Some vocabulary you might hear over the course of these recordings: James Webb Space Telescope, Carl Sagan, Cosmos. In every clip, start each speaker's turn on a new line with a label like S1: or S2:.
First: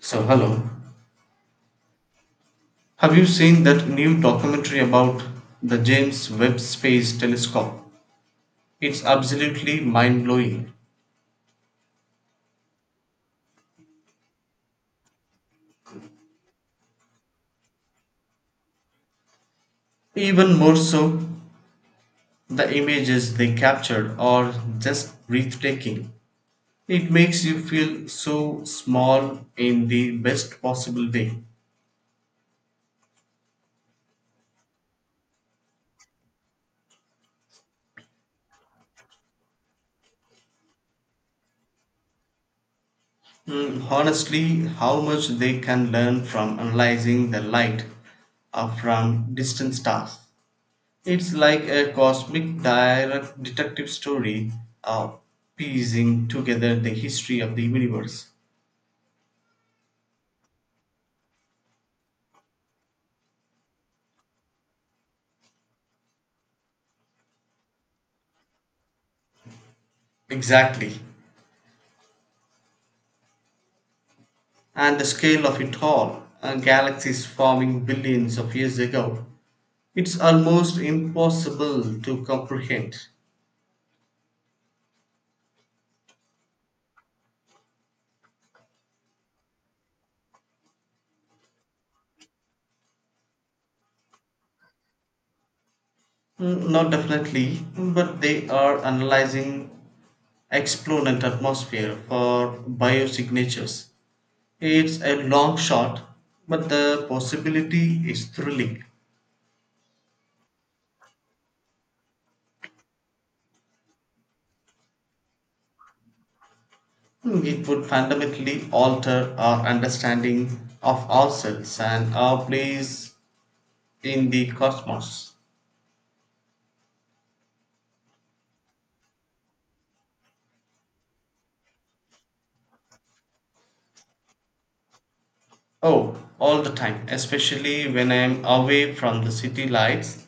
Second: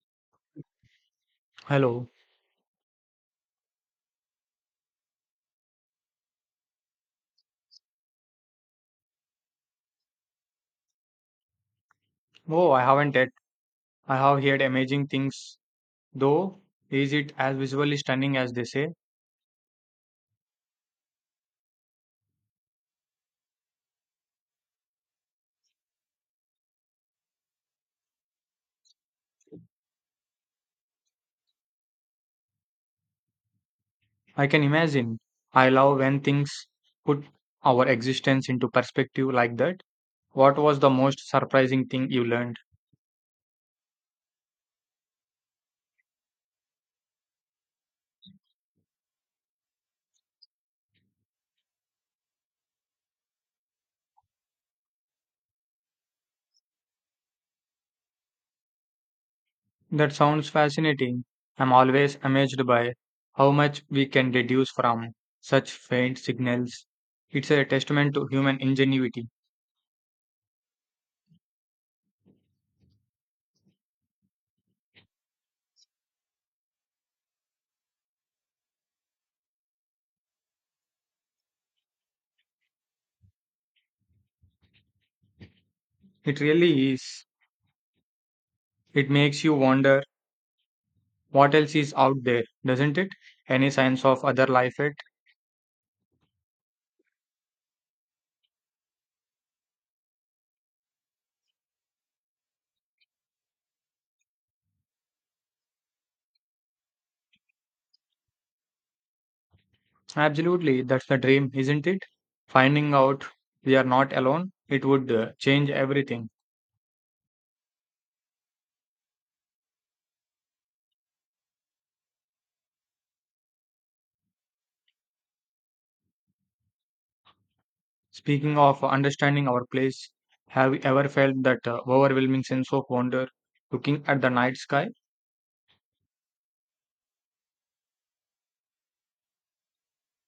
S1: So, hello.
S2: Hello.
S1: Have you seen that new documentary about the James Webb Space Telescope? It's absolutely mind blowing.
S2: Oh, I haven't yet. I have heard amazing things, though. Is it as visually stunning as they say?
S1: Even more so, the images they captured are just breathtaking. It makes you feel so small in the best possible way.
S2: I can imagine. I love when things put our existence into perspective like that. What was the most surprising thing you learned?
S1: Honestly, how much they can learn from analyzing the light from distant stars. It's like a cosmic direct detective story uh, piecing together the history of the universe.
S2: That sounds fascinating. I'm always amazed by how much we can deduce from such faint signals. It's a testament to human ingenuity.
S1: Exactly. And the scale of it all, galaxies forming billions of years ago, it's almost impossible to comprehend.
S2: It really is. It makes you wonder, what else is out there, doesn't it? Any signs of other life yet?
S1: Not definitely, but they are analyzing exponent atmosphere for biosignatures. It's a long shot, but the possibility is thrilling.
S2: Absolutely, that's the dream, isn't it? Finding out we are not alone, it would change everything.
S1: It would fundamentally alter our understanding of ourselves and our place in the cosmos.
S2: Speaking of understanding our place, have you ever felt that overwhelming sense of wonder looking at the night sky?
S1: Oh, all the time, especially when I am away from the city lights,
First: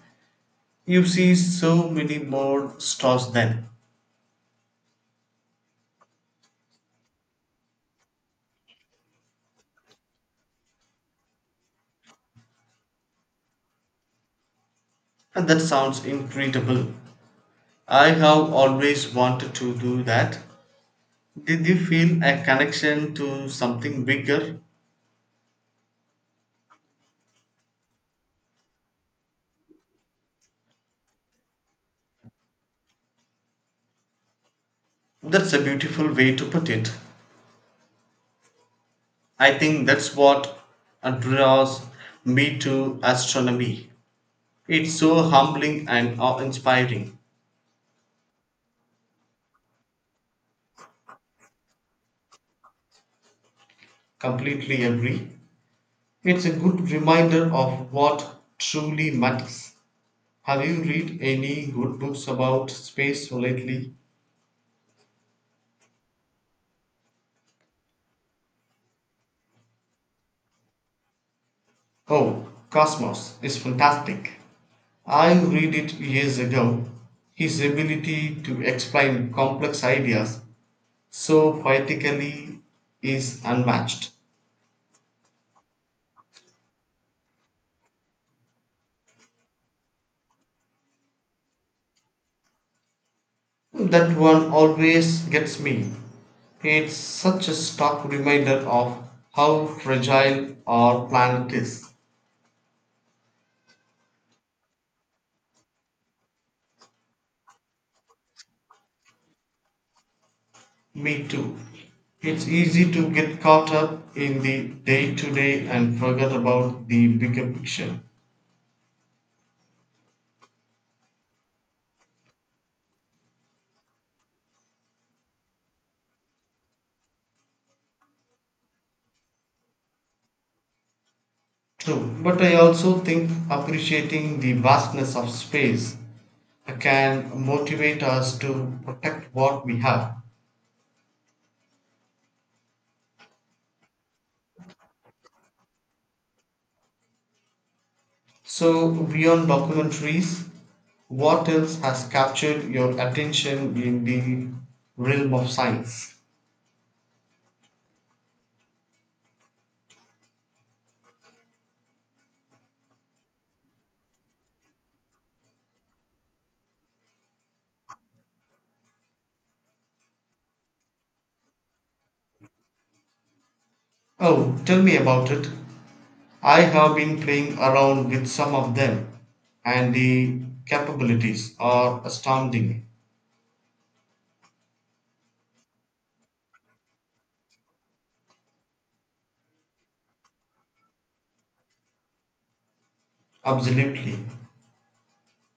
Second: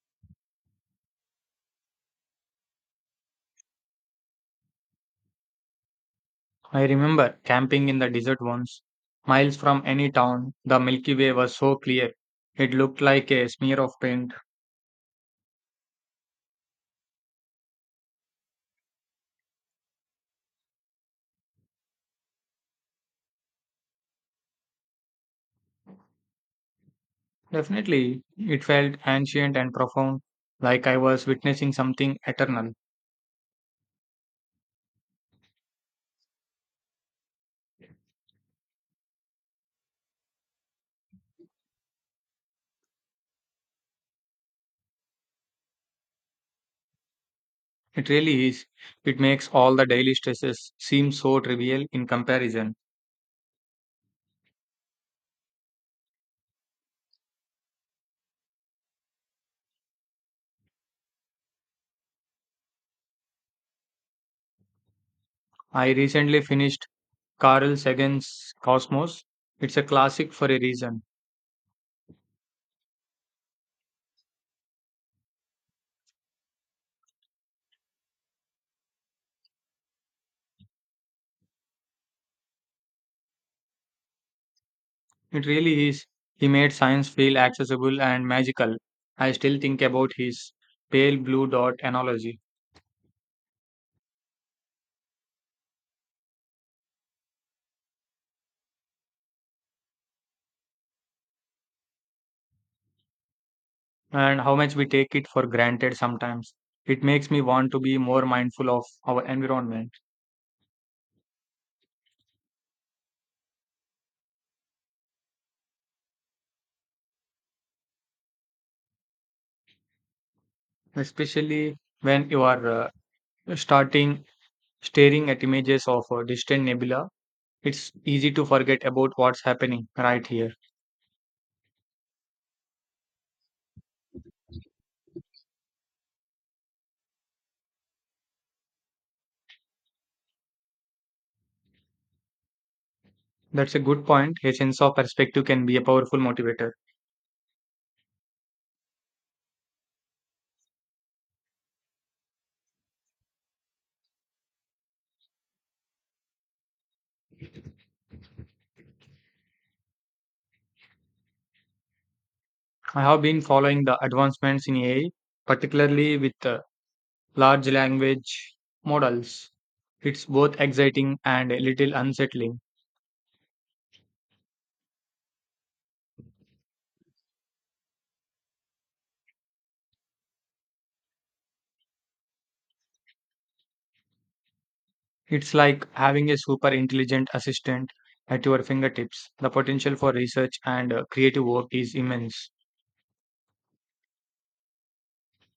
S1: you see so many more stars then.
S2: I remember camping in the desert once, miles from any town. The Milky Way was so clear, it looked like a smear of paint.
S1: And that sounds incredible. I have always wanted to do that. Did you feel a connection to something bigger?
S2: Definitely, it felt ancient and profound, like I was witnessing something eternal.
S1: That's a beautiful way to put it. I think that's what draws me to astronomy. It's so humbling and awe inspiring.
S2: It really is. It makes all the daily stresses seem so trivial in comparison.
S1: Completely agree. It's a good reminder of what truly matters. Have you read any good books about space lately?
S2: I recently finished Carl Sagan's Cosmos. It's a classic for a reason.
S1: Oh, Cosmos is fantastic. I read it years ago. His ability to explain complex ideas so poetically is unmatched.
S2: It really is. He made science feel accessible and magical. I still think about his pale blue dot analogy,
S1: That one always gets me. It's such a stark reminder of how fragile our planet is.
S2: and how much we take it for granted sometimes. It makes me want to be more mindful of our environment.
S1: Me too. It's easy to get caught up in the day to day and forget about the bigger picture.
S2: Especially when you are starting staring at images of distant nebula, it's easy to forget about what's happening right here.
S1: True, but I also think appreciating the vastness of space can motivate us to protect what we have.
S2: That's a good point, a sense of perspective can be a powerful motivator.
S1: So, beyond documentaries, what else has captured your attention in the realm of science?
S2: I have been following the advancements in AI, particularly with large language models. It's both exciting and a little unsettling.
S1: Oh, tell me about it. I have been playing around with some of them, and the capabilities are astounding.
S2: It's like having a super intelligent assistant at your fingertips. The potential for research and creative work is immense.
S1: Absolutely.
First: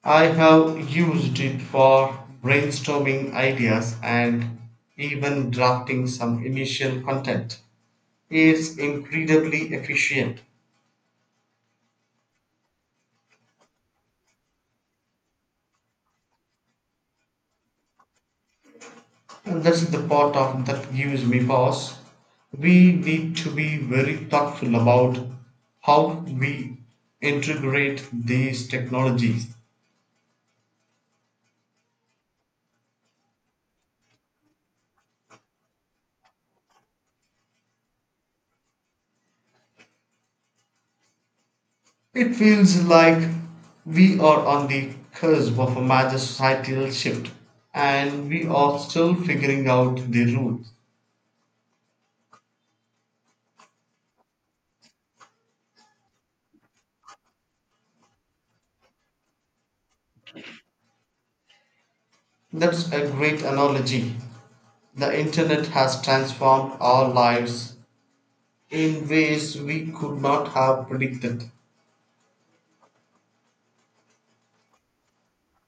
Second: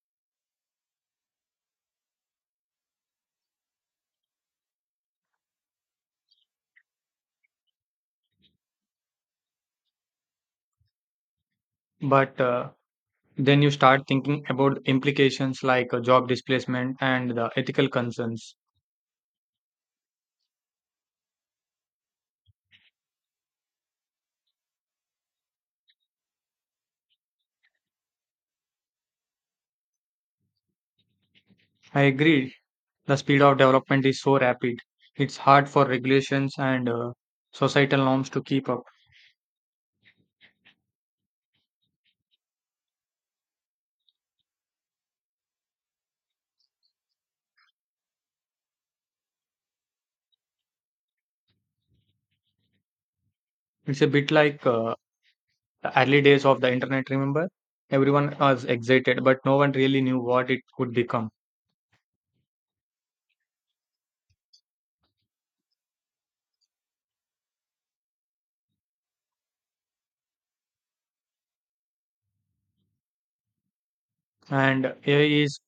S1: I have used it for brainstorming ideas and even drafting some initial content. It's incredibly efficient.
S2: But then you start thinking about implications like job displacement and the ethical concerns.
S1: And that's the part of that gives me pause. We need to be very thoughtful about how we integrate these technologies.
S2: I agree, the speed of development is so rapid. It's hard for regulations and societal norms to keep up.
S1: It feels like we are on the cusp of a major societal shift and we are still figuring out the rules.
S2: It's a bit like the early days of the internet, remember? Everyone was excited, but no one really knew what it could become.
S1: That's a great analogy. The internet has transformed our lives in ways we could not have predicted.
S2: And AI is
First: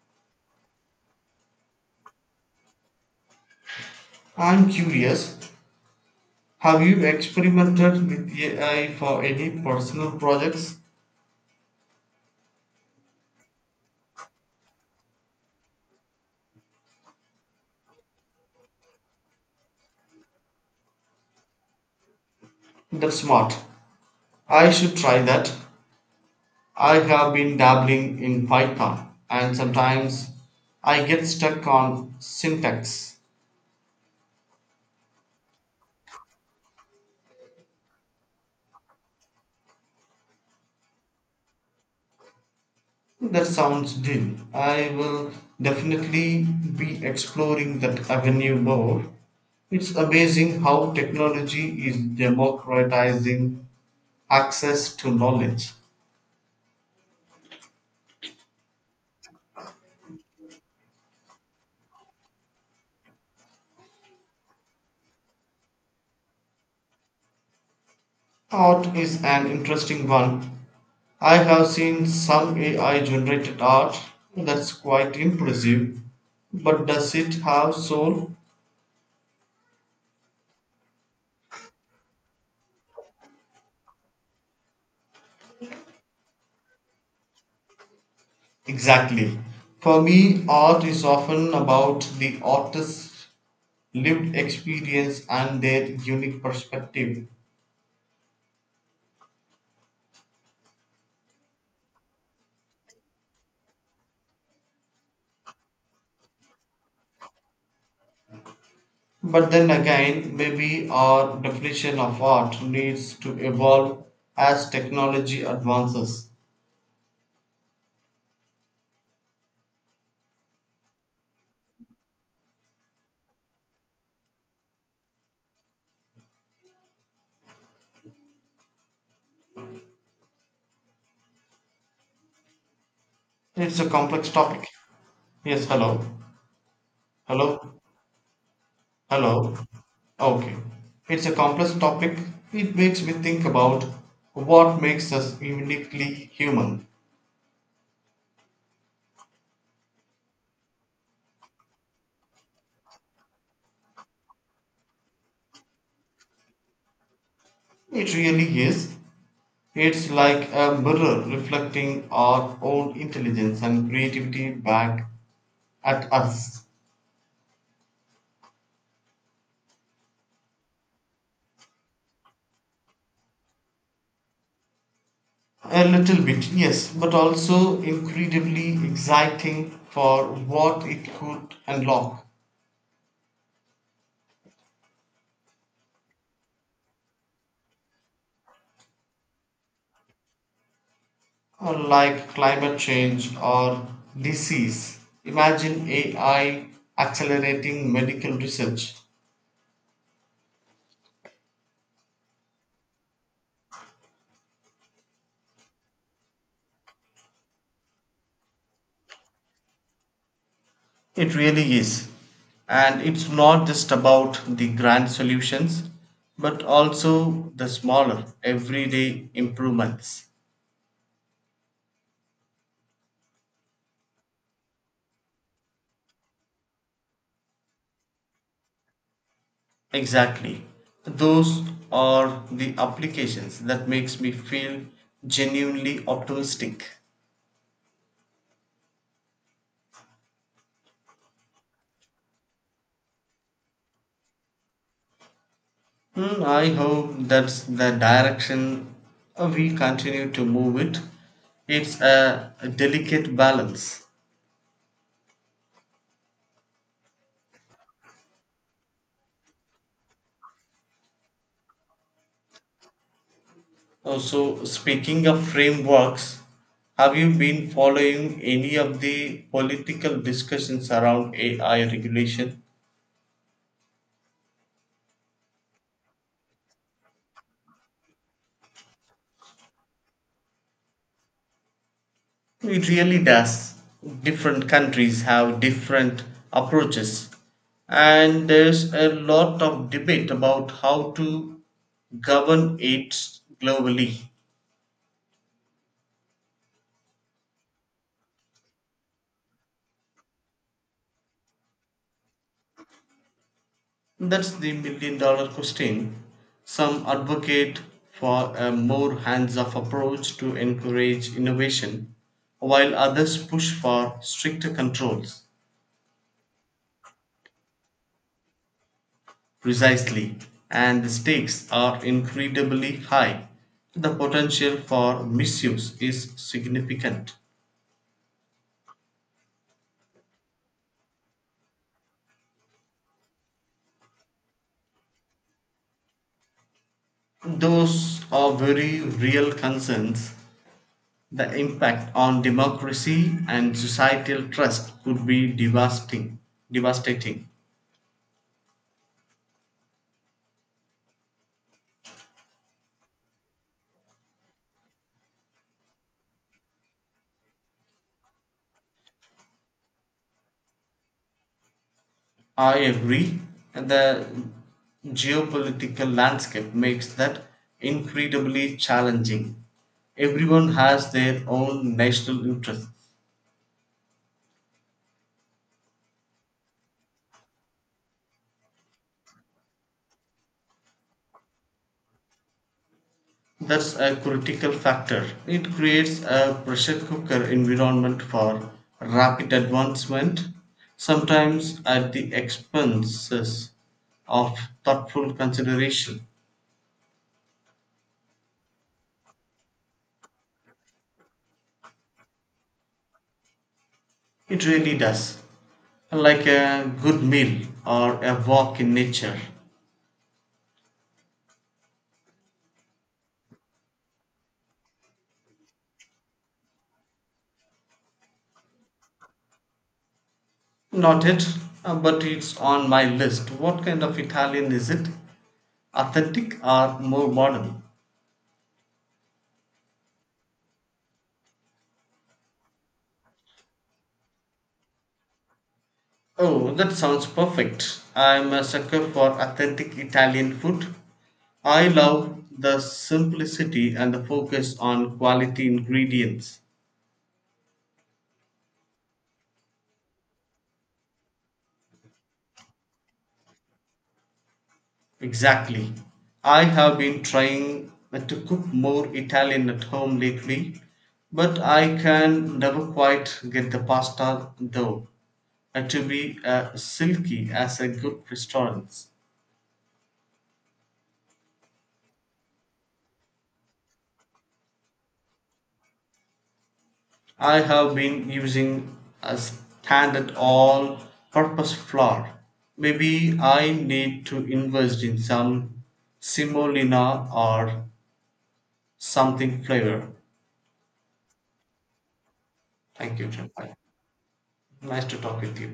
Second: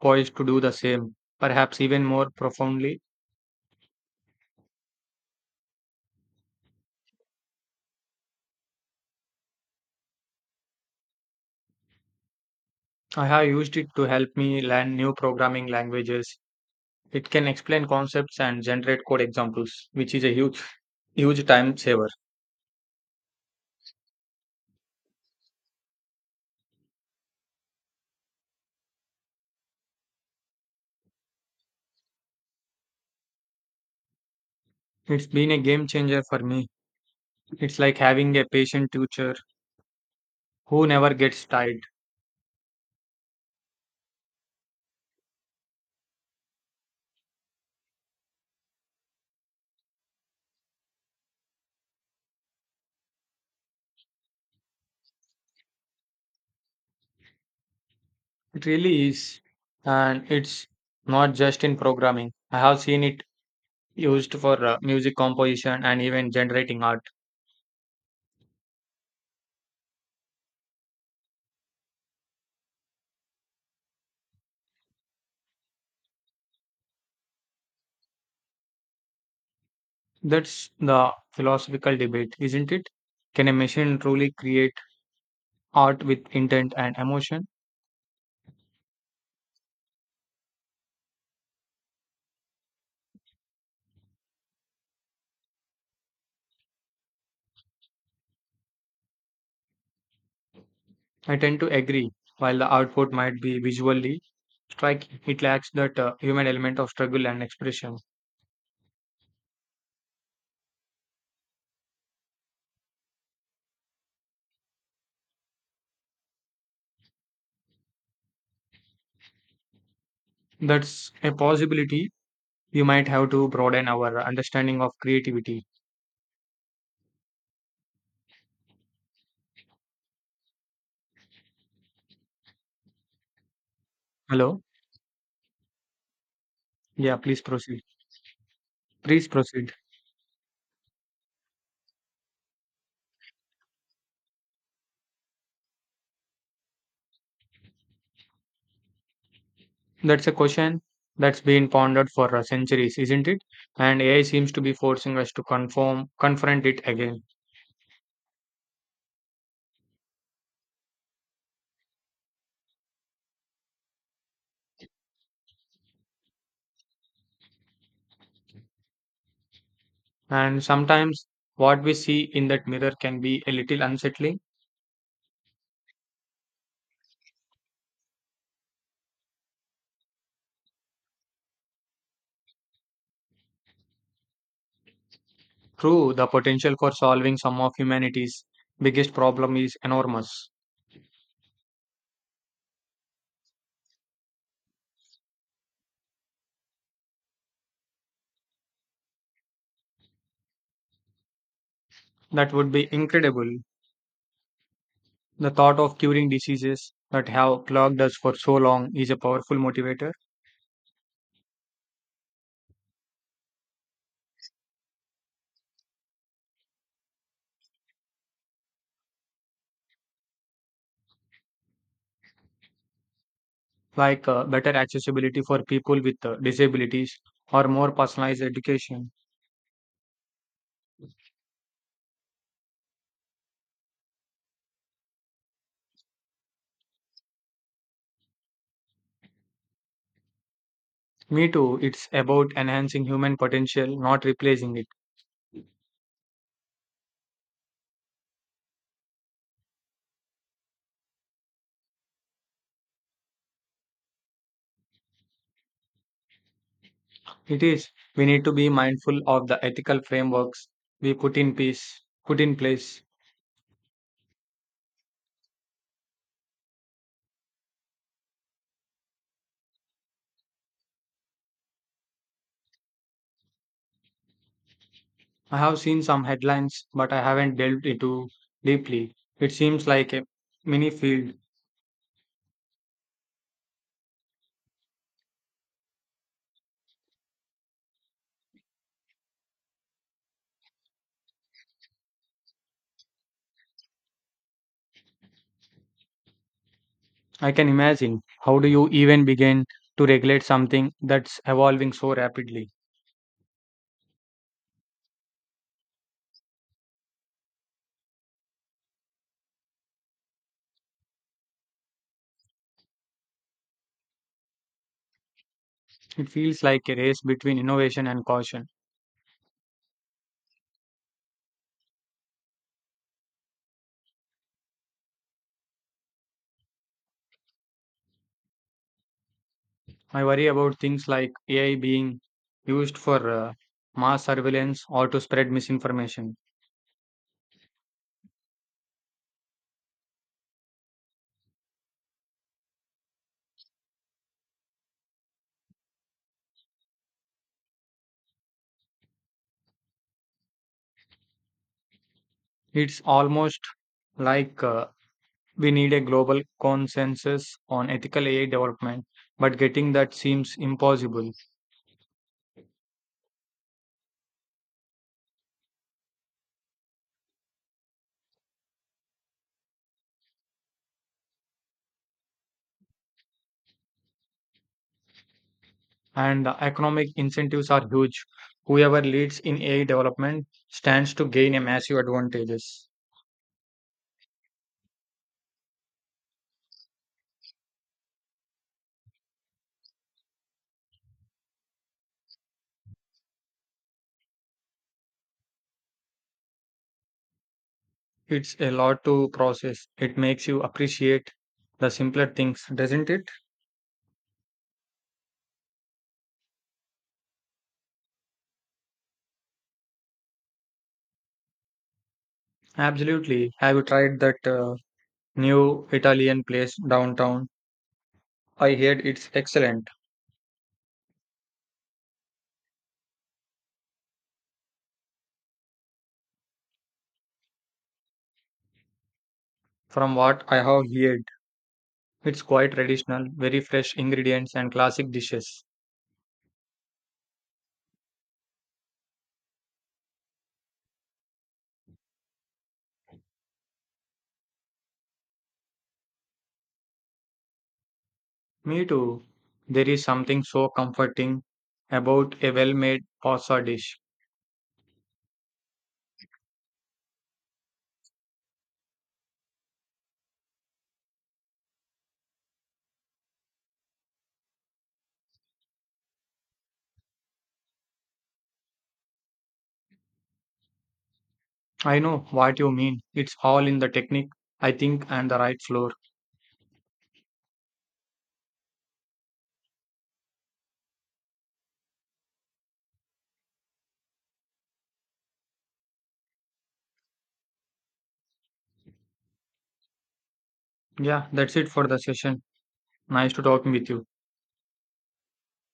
S2: poised to do the same, perhaps even more profoundly.
S1: I'm curious, have you experimented with AI for any personal projects?
S2: I have used it to help me learn new programming languages. It can explain concepts and generate code examples, which is a huge, huge time saver.
S1: That's smart. I should try that. I have been dabbling in Python and sometimes I get stuck on syntax.
S2: It's been a game changer for me. It's like having a patient teacher who never gets tired.
S1: That sounds deep. I will definitely be exploring that avenue more. It's amazing how technology is democratizing access to knowledge.
S2: It really is. And it's not just in programming. I have seen it used for music composition and even generating art.
S1: Art is an interesting one. I have seen some AI generated art that's quite impressive, but does it have soul?
S2: That's the philosophical debate, isn't it? Can a machine truly create art with intent and emotion?
S1: Exactly. For me, art is often about the artist's lived experience and their unique perspective.
S2: I tend to agree. While the output might be visually like, it lacks that human element of struggle and expression.
S1: But then again, maybe our definition of art needs to evolve as technology advances.
S2: That's a possibility. We might have to broaden our understanding of creativity.
S1: It's a complex
S2: Hello?
S1: topic. Yes, hello.
S2: Yeah, please
S1: Hello.
S2: proceed. Please
S1: Hello.
S2: proceed.
S1: Okay. It's a complex topic. It makes me think about what makes us uniquely human.
S2: That's a question that's been pondered for centuries, isn't it? And AI seems to be forcing us to confront it again.
S1: It really is. It's like a mirror reflecting our own intelligence and creativity back at us.
S2: And sometimes what we see in that mirror can be a little unsettling.
S1: A little bit, yes, but also incredibly exciting for what it could unlock.
S2: True, the potential for solving some of humanity's biggest problem is enormous.
S1: Or like climate change or disease, imagine AI accelerating medical research.
S2: That would be incredible. The thought of curing diseases that have clogged us for so long is a powerful motivator,
S1: It really is. And it's not just about the grand solutions, but also the smaller, everyday improvements.
S2: like better accessibility for people with disabilities or more personalized education.
S1: Exactly. Those are the applications that makes me feel genuinely optimistic.
S2: Me too, it's about enhancing human potential, not replacing it.
S1: I hope that's the direction we continue to move it. It's a delicate balance.
S2: It is, we need to be mindful of the ethical frameworks we put in place.
S1: Also, speaking of frameworks, have you been following any of the political discussions around AI regulation?
S2: I have seen some headlines, but I haven't delved into deeply. It seems like a mini field.
S1: It really does. Different countries have different approaches, and there's a lot of debate about how to govern it globally.
S2: I can imagine. How do you even begin to regulate something that's evolving so rapidly?
S1: That's the million-dollar question. Some advocate for a more hands off approach to encourage innovation, while others push for stricter controls.
S2: It feels like a race between innovation and caution.
S1: Precisely, and the stakes are incredibly high. The potential for misuse is significant.
S2: I worry about things like AI being used for mass surveillance or to spread misinformation.
S1: Those are very real concerns. The impact on democracy and societal trust could be devastating. Devastating.
S2: It's almost like we need a global consensus on ethical AI development, but getting that seems impossible.
S1: I agree. The geopolitical landscape makes that incredibly challenging. Everyone has their own national interests.
S2: And the economic incentives are huge. Whoever leads in AI development stands to gain a massive advantages.
S1: That's a critical factor. It creates a pressure cooker environment for rapid advancement, sometimes at the expenses of thoughtful consideration.
S2: It's a lot to process. It makes you appreciate the simpler things, doesn't it?
S1: It really does. Like a good meal or a walk in nature.
S2: Absolutely. Have you tried that new Italian place downtown? I heard it's excellent.
S1: Not yet, but it's on my list. What kind of Italian is it? Authentic or more modern?
S2: From what I have heard, it's quite traditional, very fresh ingredients and classic dishes.
S1: Oh, that sounds perfect. I'm a sucker for authentic Italian food. I love the simplicity and the focus on quality ingredients.
S2: Me too. There is something so comforting about a well made pasta dish.
S1: Exactly. I have been trying to cook more Italian at home lately, but I can never quite get the pasta dough to be silky as a good restaurant.
S2: I know what you mean. It's all in the technique, I think, and the right floor.
S1: I have been using a standard all purpose flour. Maybe I need to invest in some semolina or something flavor.
S2: Yeah, that's it for the session.
S1: Thank you,
S2: Nice to
S1: Jim.
S2: talking with you.
S1: Nice to talk with you.